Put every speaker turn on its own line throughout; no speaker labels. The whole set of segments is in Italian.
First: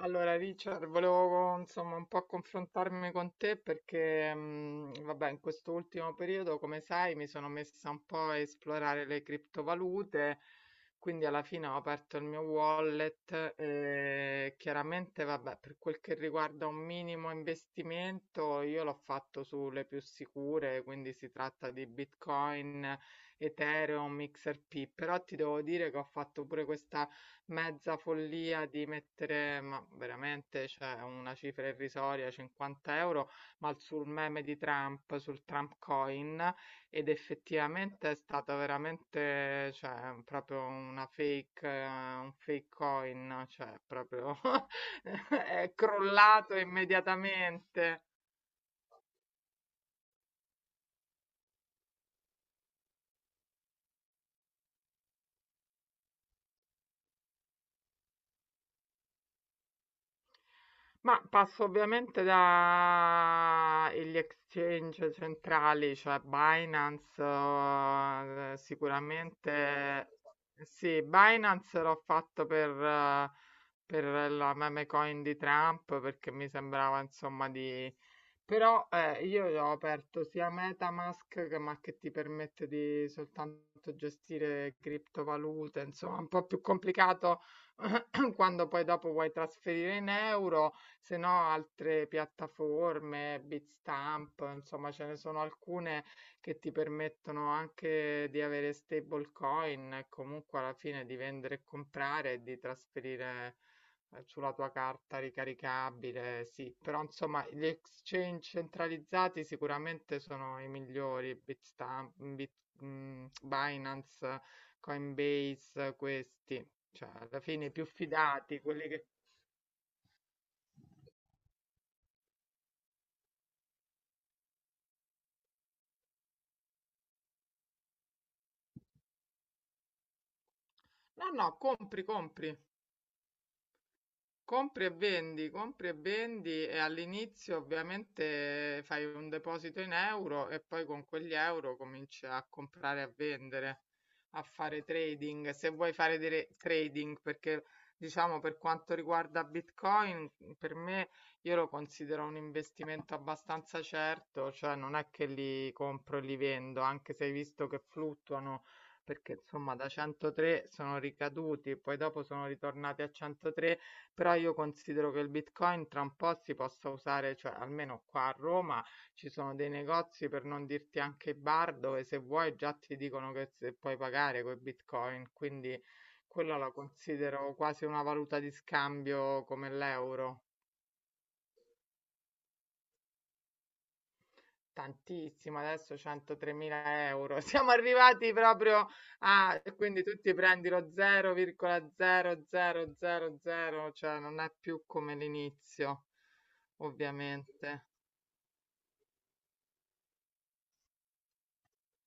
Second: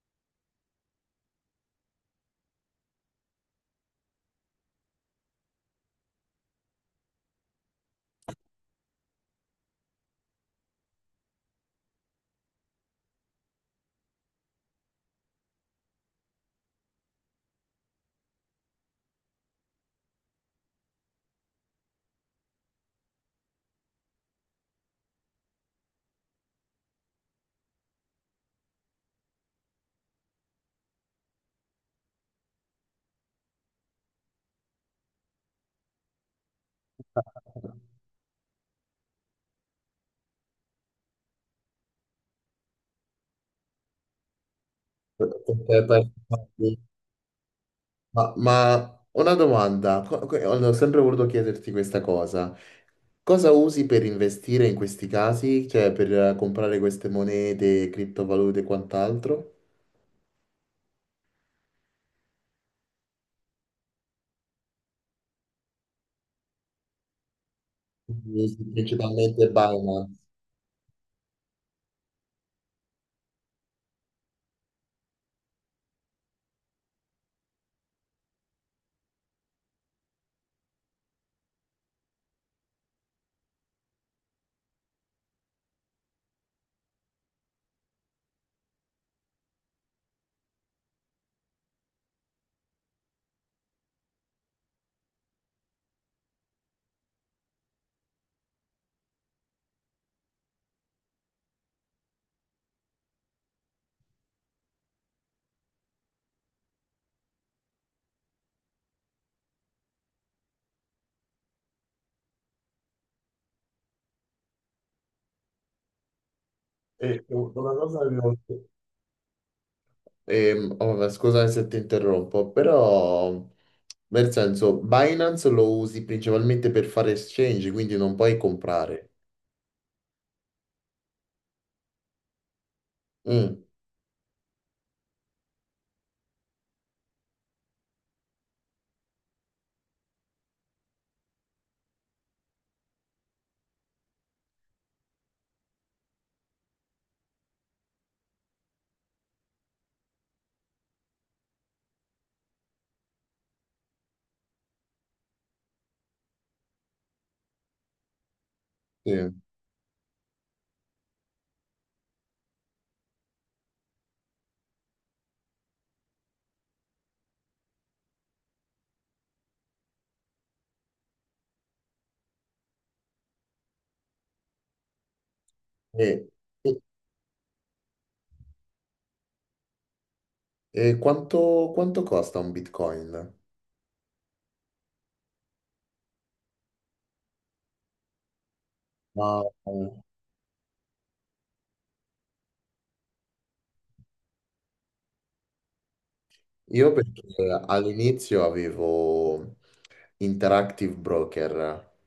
Allora, Richard, volevo insomma un po' confrontarmi con te perché, vabbè, in questo ultimo periodo, come sai, mi sono messa un po' a esplorare le criptovalute, quindi alla fine ho aperto il mio wallet e chiaramente, vabbè, per quel che riguarda un minimo investimento, io l'ho fatto sulle più sicure, quindi si tratta di Bitcoin, Ethereum, XRP, però ti devo dire che ho fatto pure questa mezza follia di mettere, ma veramente, cioè una cifra irrisoria, 50 euro, ma sul meme di Trump, sul Trump coin, ed effettivamente è stata veramente, cioè, proprio una fake, un fake coin, cioè, proprio
Per-
è
per-
crollato immediatamente.
Una domanda, ho sempre voluto chiederti questa cosa. Cosa usi per investire in questi casi? Cioè per comprare queste monete, criptovalute e quant'altro?
Ma passo ovviamente da e gli exchange centrali, cioè Binance,
Usi principalmente Binance.
sicuramente sì, Binance l'ho fatto per la meme coin di Trump perché mi sembrava insomma di... Però io ho aperto sia MetaMask che, ma che ti permette di soltanto gestire criptovalute, insomma, un po' più complicato quando poi dopo vuoi trasferire in euro. Se no, altre piattaforme, Bitstamp, insomma, ce ne sono alcune che ti permettono anche di avere stablecoin e comunque alla fine di vendere e comprare e di trasferire sulla tua carta ricaricabile, sì, però insomma gli exchange centralizzati sicuramente sono i migliori, Bitstamp, Bit, Binance, Coinbase, questi, cioè
E
alla fine i
una
più
cosa che ho-
fidati, quelli che...
oh, Scusami se ti interrompo, però nel senso Binance lo usi principalmente per fare exchange, quindi non puoi comprare.
No, no, compri, compri.
Mm,
Compri e vendi, compri e vendi, e all'inizio ovviamente fai un deposito in euro e poi con quegli euro cominci a comprare e a vendere, a fare trading. Se vuoi fare trading, perché diciamo per quanto riguarda Bitcoin, per me io lo considero un investimento abbastanza certo, cioè non è che li compro e li vendo, anche se hai visto che fluttuano,
sì.
perché insomma da 103 sono ricaduti, poi dopo sono ritornati a 103, però io considero che il Bitcoin tra un po' si possa usare, cioè almeno qua a Roma ci sono dei negozi, per non dirti anche i bar, dove se vuoi già ti dicono che se puoi pagare con Bitcoin, quindi
E-
quella la considero quasi una valuta di scambio come l'euro.
E quanto, quanto costa un Bitcoin?
Tantissimo, adesso 103.000 euro. Siamo arrivati proprio
Ma
a... E
eh,
quindi tu ti prendi lo 0,0000, cioè non è più come l'inizio,
io perché
ovviamente.
all'inizio avevo Interactive Broker,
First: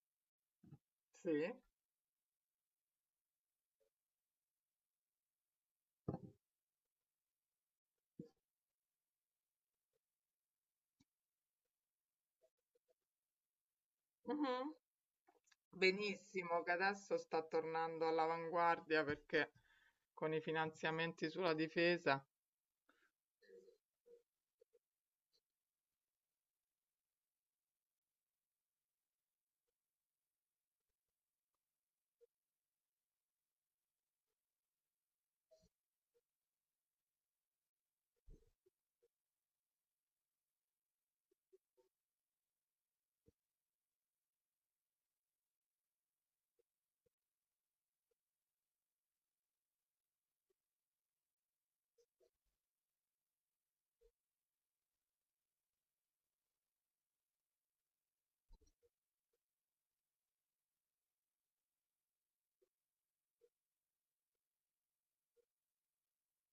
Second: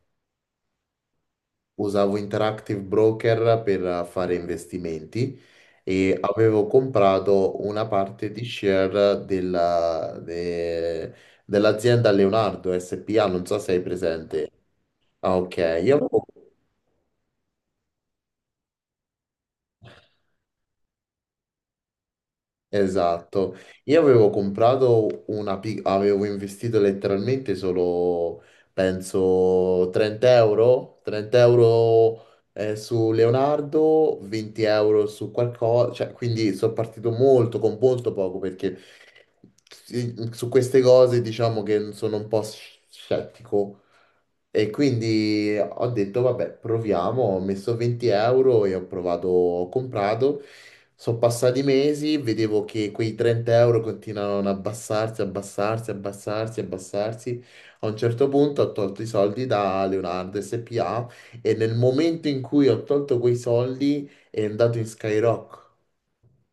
Sì.
usavo Interactive Broker per fare investimenti e avevo comprato una parte di share dell'azienda Leonardo SPA, non so se hai presente.
Mh-mh.
Ah, ok, io avevo.
Benissimo, che adesso sta tornando all'avanguardia perché con i finanziamenti sulla difesa.
Esatto, io avevo comprato avevo investito letteralmente solo, penso, 30 euro, 30 euro su Leonardo, 20 euro su qualcosa, cioè, quindi sono partito molto con molto poco perché sì, su queste cose diciamo che sono un po' scettico e quindi ho detto, vabbè, proviamo, ho messo 20 euro e ho provato, ho comprato. Sono passati mesi, vedevo che quei 30 euro continuavano ad abbassarsi, abbassarsi, abbassarsi, abbassarsi. A un certo punto ho tolto i soldi da Leonardo SPA e nel momento in cui ho tolto quei soldi è andato in Skyrock.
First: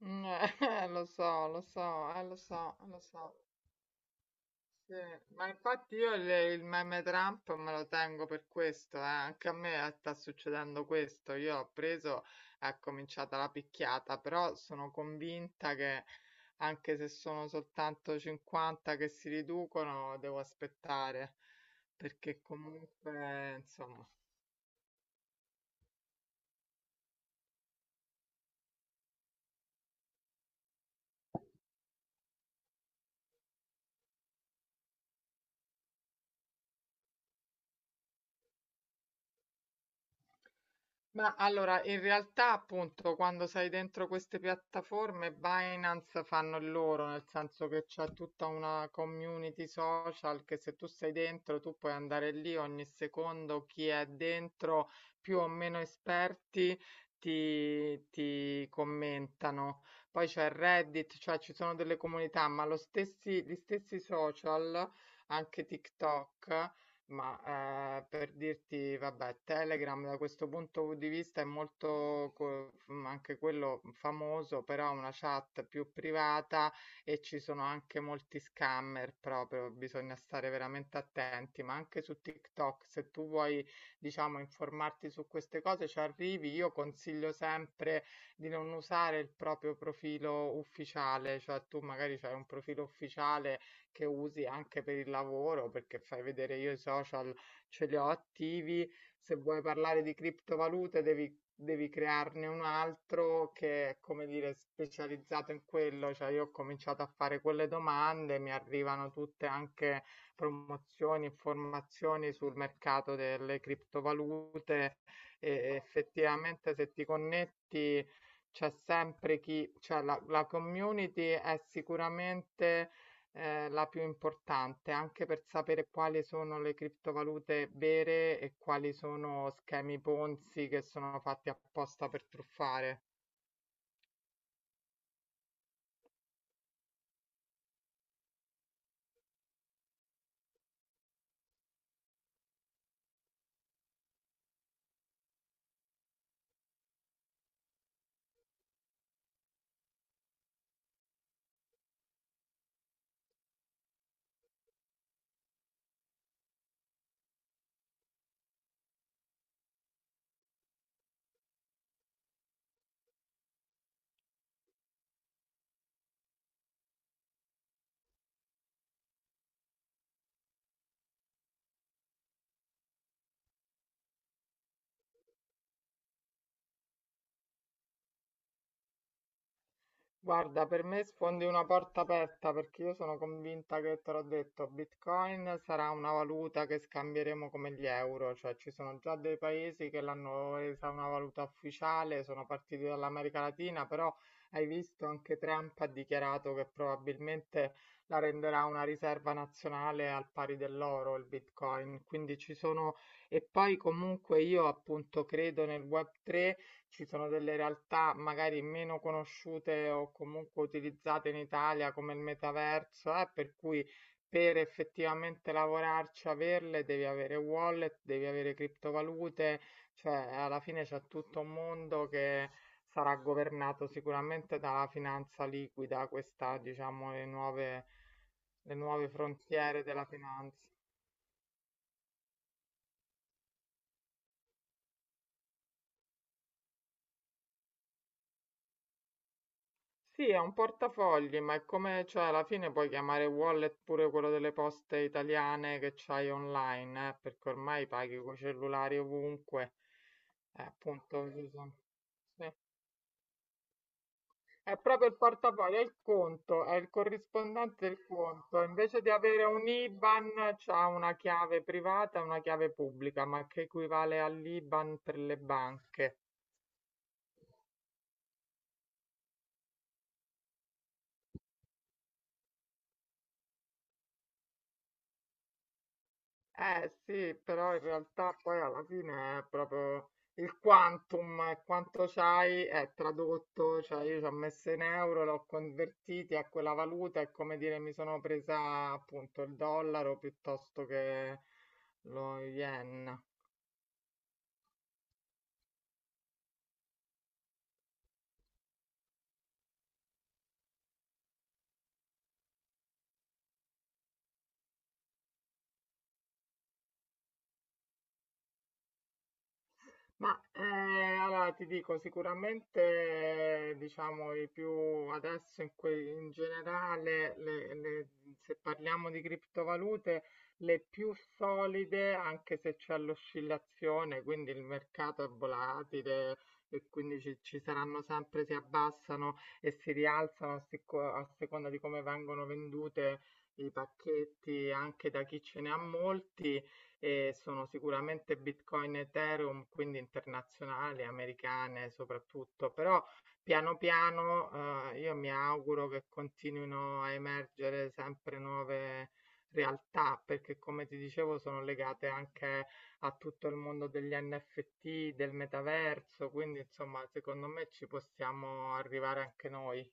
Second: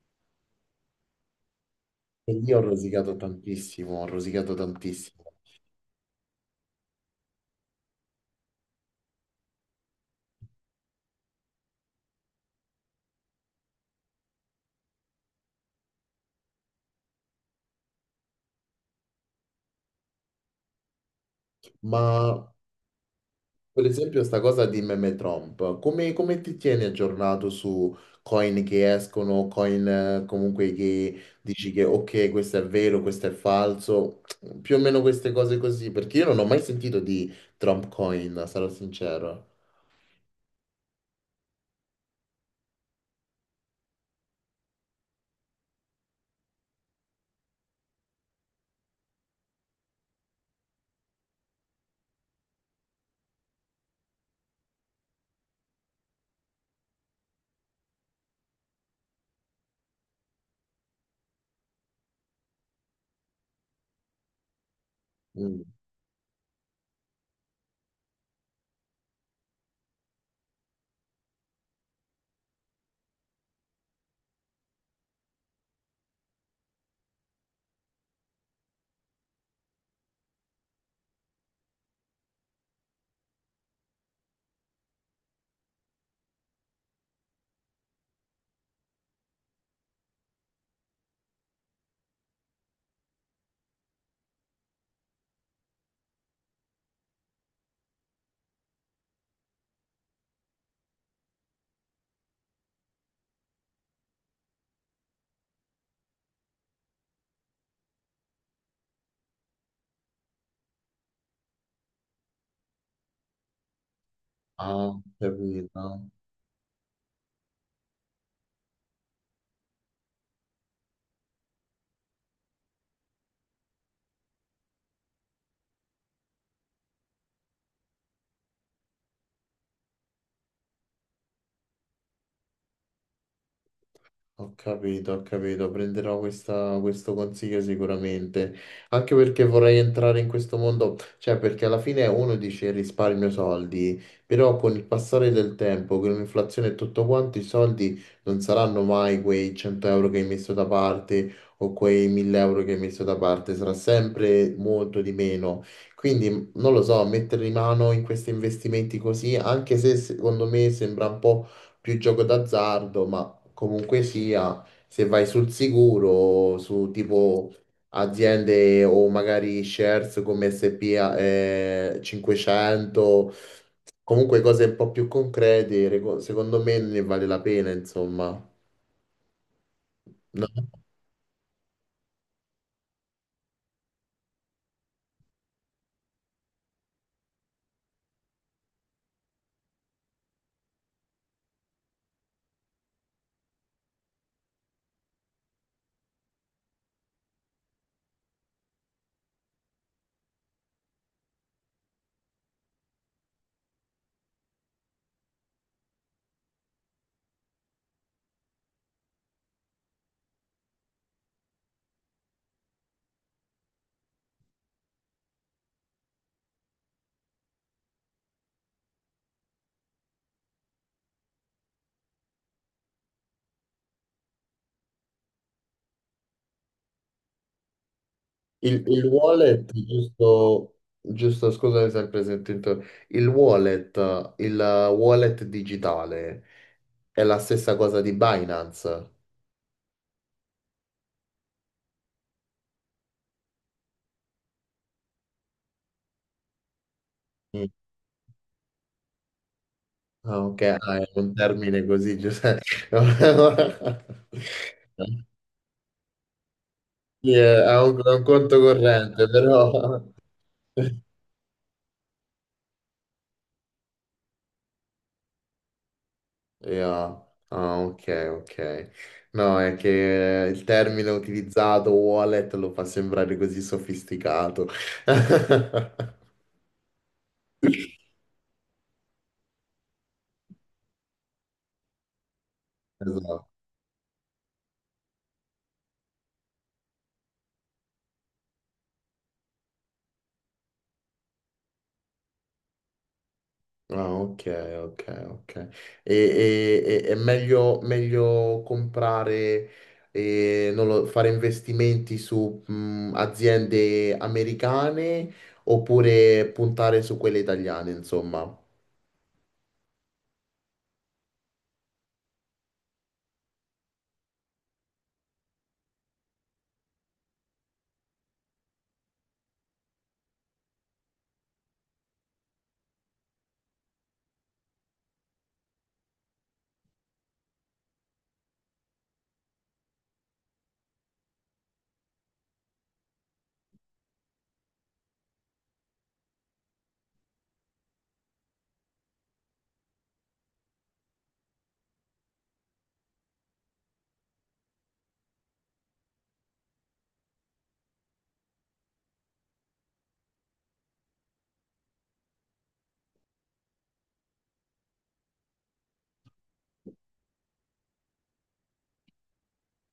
Mh, lo so, lo so,
E
lo
lì ho
so, lo
rosicato
so.
tantissimo, ho rosicato
Sì,
tantissimo.
ma infatti io il meme Trump me lo tengo per questo, eh. Anche a me sta succedendo questo. Io ho preso, è cominciata la picchiata, però sono convinta che anche se sono soltanto 50 che si riducono, devo aspettare,
Ma
perché comunque,
Per
insomma.
esempio, sta cosa di meme Trump, come, come ti tieni aggiornato su coin che escono, coin comunque che dici che ok, questo è vero, questo è falso, più o meno queste cose così, perché io non ho mai sentito di Trump coin, sarò sincero.
Ma allora, in realtà appunto quando sei dentro queste piattaforme, Binance fanno il loro, nel senso che c'è tutta una community social che se tu sei dentro tu puoi andare lì ogni secondo, chi è dentro, più o meno esperti, ti commentano. Poi c'è Reddit, cioè ci sono delle comunità, ma gli stessi social,
Mm.
anche TikTok. Ma per dirti, vabbè, Telegram da questo punto di vista è molto anche quello famoso, però è una chat più privata e ci sono anche molti scammer proprio, bisogna stare veramente attenti, ma anche su TikTok, se tu vuoi, diciamo, informarti su queste cose, ci arrivi. Io consiglio sempre di non usare il proprio profilo ufficiale, cioè tu magari hai un profilo ufficiale che usi anche per il lavoro, perché fai vedere io i social ce li ho attivi. Se vuoi parlare di criptovalute, devi crearne un altro che è, come dire, specializzato in quello. Cioè, io ho cominciato a fare quelle domande, mi arrivano tutte anche promozioni, informazioni sul mercato delle
Ah,
criptovalute, e
capito.
effettivamente se ti connetti c'è sempre chi, cioè la community è sicuramente la più importante, anche per sapere quali sono le criptovalute vere e quali sono schemi Ponzi che sono fatti apposta per truffare.
Ho capito, ho capito, prenderò questo consiglio sicuramente, anche perché vorrei entrare in questo mondo, cioè perché alla fine uno dice risparmio soldi, però con il passare del tempo, con l'inflazione e tutto quanto, i soldi non saranno mai quei 100 euro che hai messo da parte o quei 1000 euro che hai messo da parte, sarà sempre molto di meno. Quindi non lo so, mettere in mano in questi investimenti così, anche se secondo me sembra un po' più gioco d'azzardo, ma comunque sia, se vai sul sicuro, su tipo aziende o magari shares come S&P 500, comunque cose un po' più concrete, secondo me ne vale la pena, insomma.
Guarda,
No?
per me sfondi una porta aperta perché io sono convinta, che te l'ho detto, Bitcoin sarà una valuta che scambieremo come gli euro, cioè ci sono già dei paesi che l'hanno resa una valuta ufficiale, sono partiti dall'America Latina, però hai visto anche Trump ha dichiarato che probabilmente la renderà una riserva nazionale al pari dell'oro, il Bitcoin, quindi ci sono, e poi comunque io appunto credo nel Web3, ci sono delle realtà magari meno conosciute o comunque utilizzate in Italia come il metaverso, per cui per effettivamente lavorarci, averle, devi avere wallet, devi avere criptovalute, cioè alla fine c'è tutto un mondo che sarà governato sicuramente dalla finanza liquida, questa, diciamo, le
Il
nuove
wallet,
frontiere della finanza.
giusto, giusto, scusami sempre se ti il wallet digitale è la stessa cosa di Binance.
Sì, è un portafogli, ma è come, cioè, alla fine puoi chiamare wallet pure quello delle poste italiane che c'hai online, perché ormai paghi con cellulari ovunque.
Ah, ok, ah, è
Appunto,
un termine così,
sì.
Giuseppe.
È proprio il portafoglio, è il conto, è il
Sì,
corrispondente del
è un conto
conto. Invece di
corrente,
avere un
però...
IBAN, c'ha una chiave privata e una chiave pubblica, ma che equivale all'IBAN per le banche.
Yeah. Ah, ok, ok. No, è che il termine utilizzato, wallet, lo fa sembrare così sofisticato.
Eh sì, però in realtà poi alla fine è proprio il quantum, è quanto c'hai è
Esatto.
tradotto, cioè io ci ho messo in euro, l'ho convertiti a quella valuta, è come dire mi sono presa appunto il dollaro piuttosto che lo yen.
Ah, ok, ok, ok. È meglio, meglio comprare, non lo- fare investimenti su aziende americane oppure puntare su quelle italiane, insomma.
Ma allora ti dico, sicuramente diciamo i più adesso in generale, se parliamo di criptovalute, le più solide, anche se c'è l'oscillazione, quindi il mercato è volatile e quindi ci saranno sempre, si abbassano e si rialzano a seconda di come vengono vendute i pacchetti anche da chi ce ne ha molti, e sono sicuramente Bitcoin e Ethereum, quindi internazionali, americane soprattutto, però piano piano io mi auguro che continuino a emergere sempre nuove realtà, perché come ti dicevo sono legate anche a tutto il mondo degli NFT, del metaverso, quindi insomma secondo me ci possiamo arrivare anche noi.